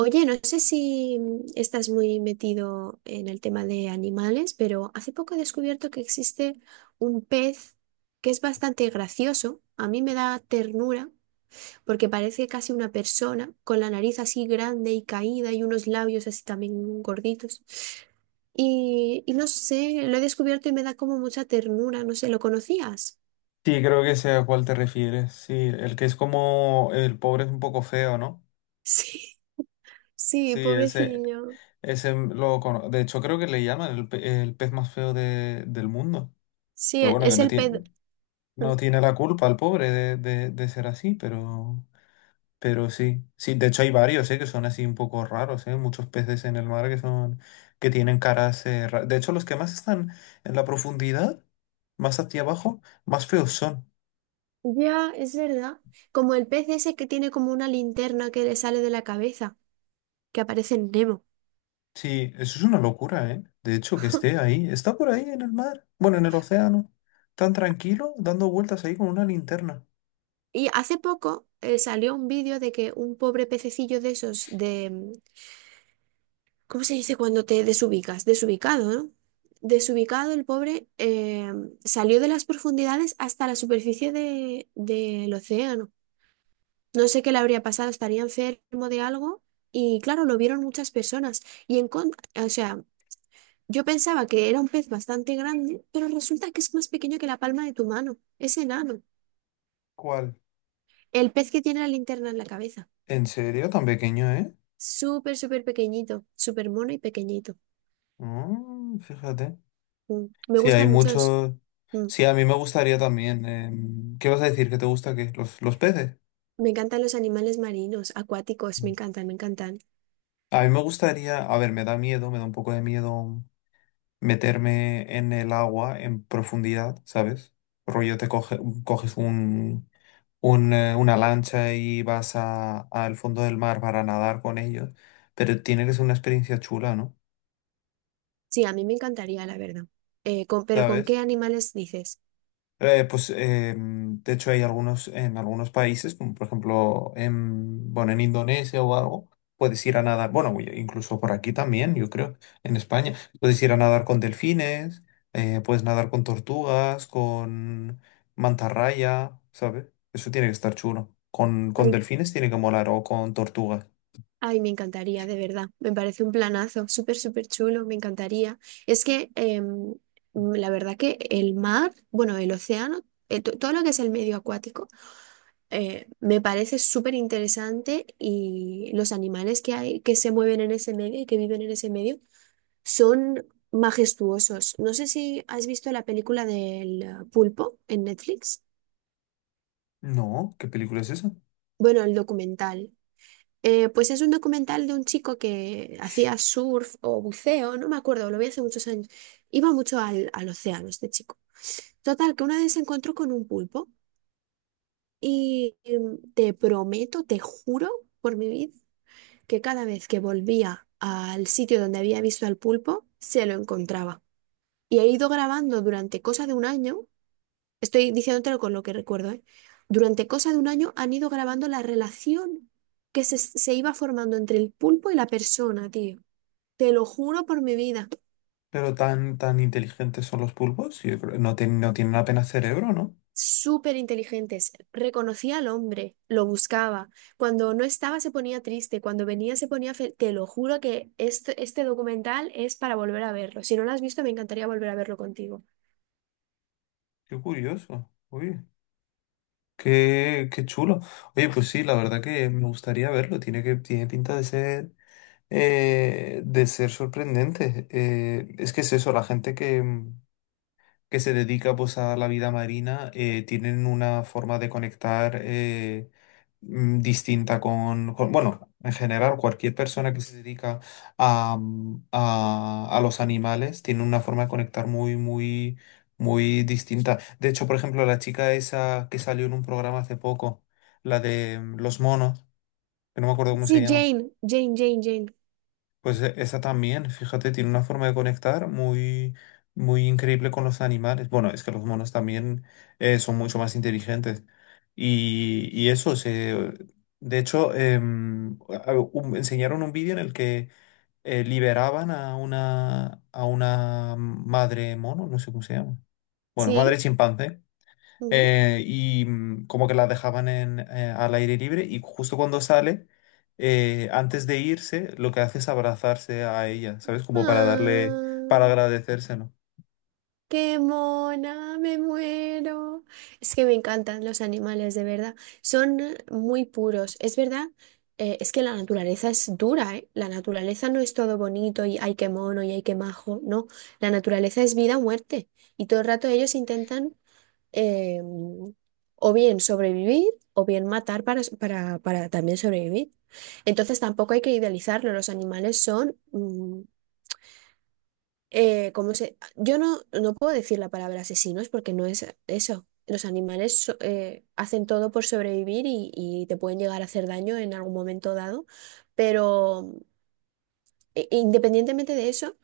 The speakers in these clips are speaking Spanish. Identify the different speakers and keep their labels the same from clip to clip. Speaker 1: Oye, no sé si estás muy metido en el tema de animales, pero hace poco he descubierto que existe un pez que es bastante gracioso. A mí me da ternura porque parece casi una persona con la nariz así grande y caída y unos labios así también gorditos. Y no sé, lo he descubierto y me da como mucha ternura. No sé, ¿lo conocías?
Speaker 2: Sí, creo que sé a cuál te refieres. Sí, el que es como el pobre es un poco feo, ¿no?
Speaker 1: Sí, sí,
Speaker 2: Sí, ese,
Speaker 1: pobrecillo.
Speaker 2: de hecho, creo que le llaman el pez más feo del mundo.
Speaker 1: Sí,
Speaker 2: Pero bueno, que
Speaker 1: es
Speaker 2: no
Speaker 1: el pez.
Speaker 2: tiene, no tiene la culpa el pobre de ser así, pero sí. Sí, de hecho hay varios, ¿eh? Que son así un poco raros, ¿eh? Muchos peces en el mar que son, que tienen caras, de hecho, los que más están en la profundidad, más hacia abajo, más feos son.
Speaker 1: Ya, es verdad. Como el pez ese que tiene como una linterna que le sale de la cabeza, que aparece en Nemo.
Speaker 2: Sí, eso es una locura, ¿eh? De hecho, que esté ahí, está por ahí en el mar, bueno, en el océano, tan tranquilo, dando vueltas ahí con una linterna.
Speaker 1: Y hace poco salió un vídeo de que un pobre pececillo de esos de, ¿cómo se dice cuando te desubicas? Desubicado, ¿no? Desubicado, el pobre salió de las profundidades hasta la superficie del océano. No sé qué le habría pasado, estaría enfermo de algo y claro, lo vieron muchas personas. Y en con- o sea, yo pensaba que era un pez bastante grande, pero resulta que es más pequeño que la palma de tu mano. Es enano.
Speaker 2: ¿Cuál?
Speaker 1: El pez que tiene la linterna en la cabeza.
Speaker 2: ¿En serio? Tan pequeño, ¿eh?
Speaker 1: Súper, súper pequeñito, súper mono y pequeñito.
Speaker 2: Mm, fíjate.
Speaker 1: Mm. Me
Speaker 2: Sí, hay
Speaker 1: gustan muchos.
Speaker 2: muchos. Sí, a mí me gustaría también. ¿Qué vas a decir? ¿Que te gusta qué? Los peces?
Speaker 1: Me encantan los animales marinos, acuáticos, me
Speaker 2: Mm.
Speaker 1: encantan, me encantan.
Speaker 2: A mí me gustaría. A ver, me da miedo, me da un poco de miedo meterme en el agua en profundidad, ¿sabes? Rollo, coges una lancha y vas a, al fondo del mar para nadar con ellos, pero tiene que ser una experiencia chula, ¿no?
Speaker 1: Sí, a mí me encantaría, la verdad. Pero ¿con qué
Speaker 2: ¿Sabes?
Speaker 1: animales dices?
Speaker 2: De hecho hay algunos, en algunos países, como por ejemplo bueno, en Indonesia o algo, puedes ir a nadar, bueno, y- incluso por aquí también, yo creo, en España, puedes ir a nadar con delfines, puedes nadar con tortugas, con mantarraya, ¿sabes? Eso tiene que estar chulo. Con
Speaker 1: Ay,
Speaker 2: delfines tiene que molar o con tortugas.
Speaker 1: ay, me encantaría, de verdad. Me parece un planazo, súper, súper chulo, me encantaría. Es que la verdad que el mar, bueno, el océano, todo lo que es el medio acuático, me parece súper interesante y los animales que hay, que se mueven en ese medio y que viven en ese medio. Son majestuosos. No sé si has visto la película del pulpo en Netflix.
Speaker 2: No, ¿qué película es esa?
Speaker 1: Bueno, el documental. Pues es un documental de un chico que hacía surf o buceo, no me acuerdo, lo vi hace muchos años. Iba mucho al océano este chico. Total, que una vez se encontró con un pulpo y te prometo, te juro por mi vida, que cada vez que volvía al sitio donde había visto al pulpo, se lo encontraba. Y he ido grabando durante cosa de un año. Estoy diciéndotelo con lo que recuerdo, ¿eh? Durante cosa de un año han ido grabando la relación que se iba formando entre el pulpo y la persona, tío. Te lo juro por mi vida.
Speaker 2: Pero tan, tan inteligentes son los pulpos. No, no tienen apenas cerebro, ¿no?
Speaker 1: Súper inteligentes. Reconocía al hombre, lo buscaba. Cuando no estaba se ponía triste, cuando venía se ponía feliz. Te lo juro que este documental es para volver a verlo. Si no lo has visto, me encantaría volver a verlo contigo.
Speaker 2: Qué curioso. Uy, qué, qué chulo. Oye, pues sí, la verdad que me gustaría verlo. Tiene pinta de ser sorprendente. Es que es eso, la gente que se dedica pues a la vida marina, tienen una forma de conectar. Distinta bueno, en general, cualquier persona que se dedica a los animales tiene una forma de conectar muy, muy, muy distinta. De hecho, por ejemplo, la chica esa que salió en un programa hace poco, la de los monos, que no me acuerdo cómo se
Speaker 1: Sí,
Speaker 2: llama.
Speaker 1: Jane, Jane.
Speaker 2: Pues esa también, fíjate, tiene una forma de conectar muy, muy increíble con los animales. Bueno, es que los monos también, son mucho más inteligentes. Y, y eso, se, de hecho, enseñaron un vídeo en el que liberaban a una madre mono, no sé cómo se llama. Bueno, madre
Speaker 1: Sí.
Speaker 2: chimpancé.
Speaker 1: Ujú.
Speaker 2: Como que la dejaban al aire libre y justo cuando sale, antes de irse, lo que hace es abrazarse a ella, ¿sabes? Como para darle, para
Speaker 1: Ah.
Speaker 2: agradecérselo.
Speaker 1: Qué mona, me muero. Es que me encantan los animales, de verdad. Son muy puros. Es verdad, es que la naturaleza es dura, ¿eh? La naturaleza no es todo bonito y ay, qué mono y ay, qué majo. No, la naturaleza es vida o muerte. Y todo el rato ellos intentan eh, o bien sobrevivir o bien matar para también sobrevivir. Entonces tampoco hay que idealizarlo. Los animales son ¿cómo se? Yo no puedo decir la palabra asesinos porque no es eso. Los hacen todo por sobrevivir y te pueden llegar a hacer daño en algún momento dado, pero independientemente de eso,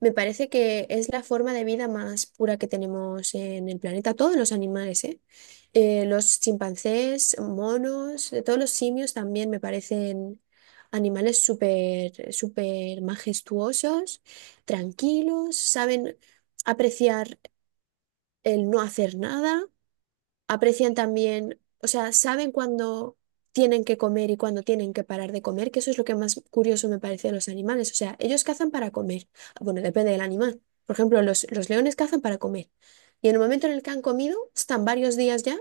Speaker 1: me parece que es la forma de vida más pura que tenemos en el planeta. Todos los animales, ¿eh? Los chimpancés, monos, todos los simios también me parecen animales súper, súper majestuosos, tranquilos, saben apreciar el no hacer nada, aprecian también, o sea, saben cuándo tienen que comer y cuándo tienen que parar de comer, que eso es lo que más curioso me parece de los animales. O sea, ellos cazan para comer. Ah, bueno, depende del animal. Por ejemplo, los leones cazan para comer. Y en el momento en el que han comido, están varios días ya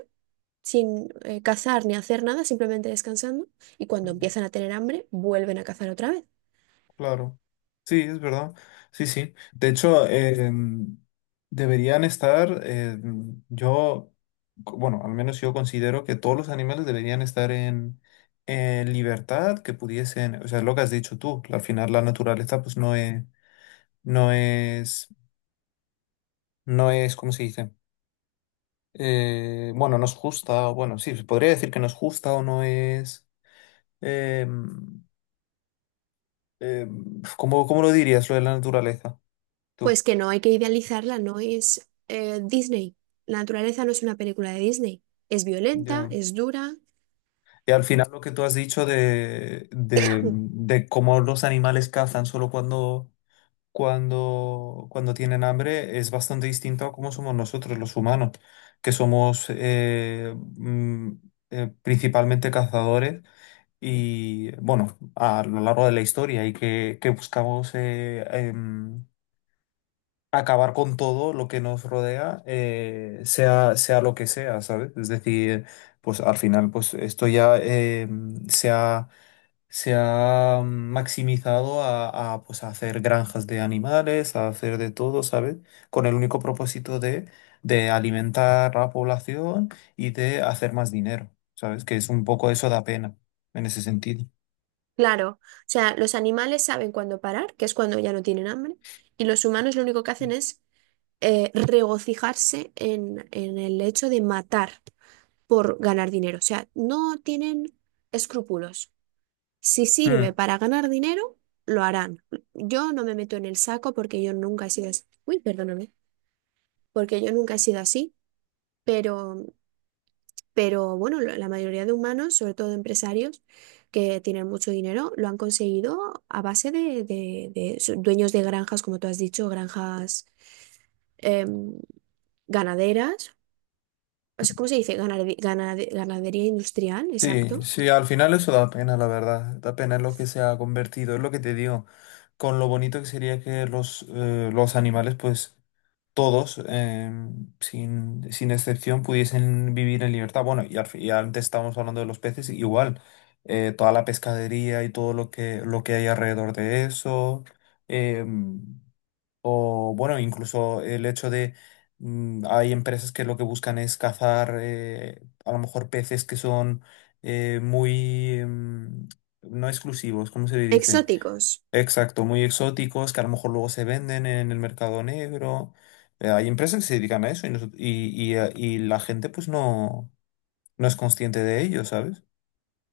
Speaker 1: sin cazar ni hacer nada, simplemente descansando. Y cuando
Speaker 2: Ujú.
Speaker 1: empiezan a tener hambre, vuelven a cazar otra vez.
Speaker 2: Claro. Sí, es verdad. Sí, sí. De hecho, mm, deberían estar, mm, yo, co- bueno, al menos yo considero que todos los animales deberían estar en libertad, que pudiesen, o sea, lo que has dicho tú, al final la naturaleza pues no es no es, ¿cómo se dice? Bueno, no es justa, o bueno, sí, se podría decir que no es justa o no es. em, ¿Cómo, cómo lo dirías lo de la naturaleza? Tú,
Speaker 1: Pues que no hay que idealizarla, no es Disney. La naturaleza no es una película de Disney. Es violenta,
Speaker 2: yo.
Speaker 1: es dura.
Speaker 2: Y al final lo que tú has dicho de cómo los animales cazan solo cuando tienen hambre es bastante distinto a cómo somos nosotros los humanos, que somos mm, principalmente cazadores. Y bueno, a lo largo de la historia y que buscamos em, acabar con todo lo que nos rodea, sea lo que sea, ¿sabes? Es decir, pues al final, pues esto ya, se ha maximizado pues, a hacer granjas de animales, a hacer de todo, ¿sabes? Con el único propósito de alimentar a la población y de hacer más dinero, ¿sabes? Que es un poco eso, da pena en ese sentido.
Speaker 1: Claro, o sea, los animales saben cuándo parar, que es cuando ya no tienen hambre, y los humanos lo único que hacen es regocijarse en el hecho de matar por ganar dinero. O sea, no tienen escrúpulos. Si sirve
Speaker 2: Mm.
Speaker 1: para ganar dinero, lo harán. Yo no me meto en el saco porque yo nunca he sido así. Uy, perdóname, porque yo nunca he sido así, pero. Pero bueno, la mayoría de humanos, sobre todo empresarios que tienen mucho dinero, lo han conseguido a base de dueños de granjas, como tú has dicho, granjas em, ganaderas. O sea, ¿cómo se dice? Ganadería industrial,
Speaker 2: Sí,
Speaker 1: exacto.
Speaker 2: sí, al final eso da pena, la verdad. Da pena lo que se ha convertido, es lo que te digo. Con lo bonito que sería que los animales, pues todos, sin excepción, pudiesen vivir en libertad. Bueno, y antes estábamos hablando de los peces, igual. Eh, toda la pescadería y todo lo que hay alrededor de eso. em, o bueno, incluso el hecho de, hay empresas que lo que buscan es cazar, a lo mejor peces que son, eh, muy mm, no exclusivos, ¿cómo se le dice?
Speaker 1: Exóticos,
Speaker 2: Exacto, muy exóticos, que a lo mejor luego se venden en el mercado negro. Hay empresas que se dedican a eso y la gente pues no es consciente de ello, ¿sabes?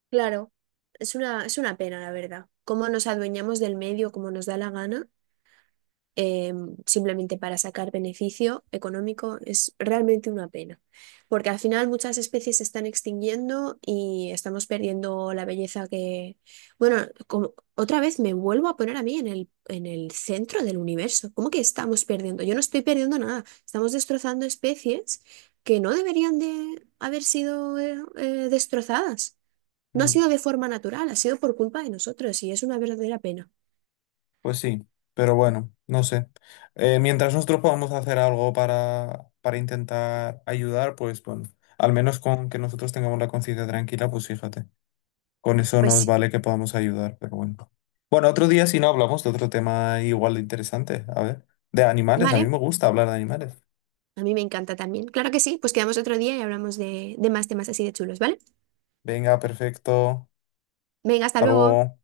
Speaker 1: claro. Es una pena, la verdad. Cómo nos adueñamos del medio, como nos da la gana. eh, Simplemente para sacar beneficio económico es realmente una pena, porque al final muchas especies se están extinguiendo y estamos perdiendo la belleza que... Bueno, otra vez me vuelvo a poner a mí en en el centro del universo. ¿Cómo que estamos perdiendo? Yo no estoy perdiendo nada, estamos destrozando especies que no deberían de haber sido destrozadas. No ha sido de forma natural, ha sido por culpa de nosotros y es una verdadera pena.
Speaker 2: Pues sí, pero bueno, no sé. Mientras nosotros podamos hacer algo para intentar ayudar, pues bueno, al menos con que nosotros tengamos la conciencia tranquila, pues fíjate, con eso
Speaker 1: Pues
Speaker 2: nos
Speaker 1: sí.
Speaker 2: vale que podamos ayudar, pero bueno. Bueno, otro día si no hablamos de otro tema igual de interesante, a ver, de animales, a mí
Speaker 1: Vale,
Speaker 2: me gusta hablar de animales.
Speaker 1: a mí me encanta también. Claro que sí, pues quedamos otro día y hablamos de más temas así de chulos, ¿vale?
Speaker 2: Venga, perfecto,
Speaker 1: Venga, hasta
Speaker 2: hasta
Speaker 1: luego.
Speaker 2: luego.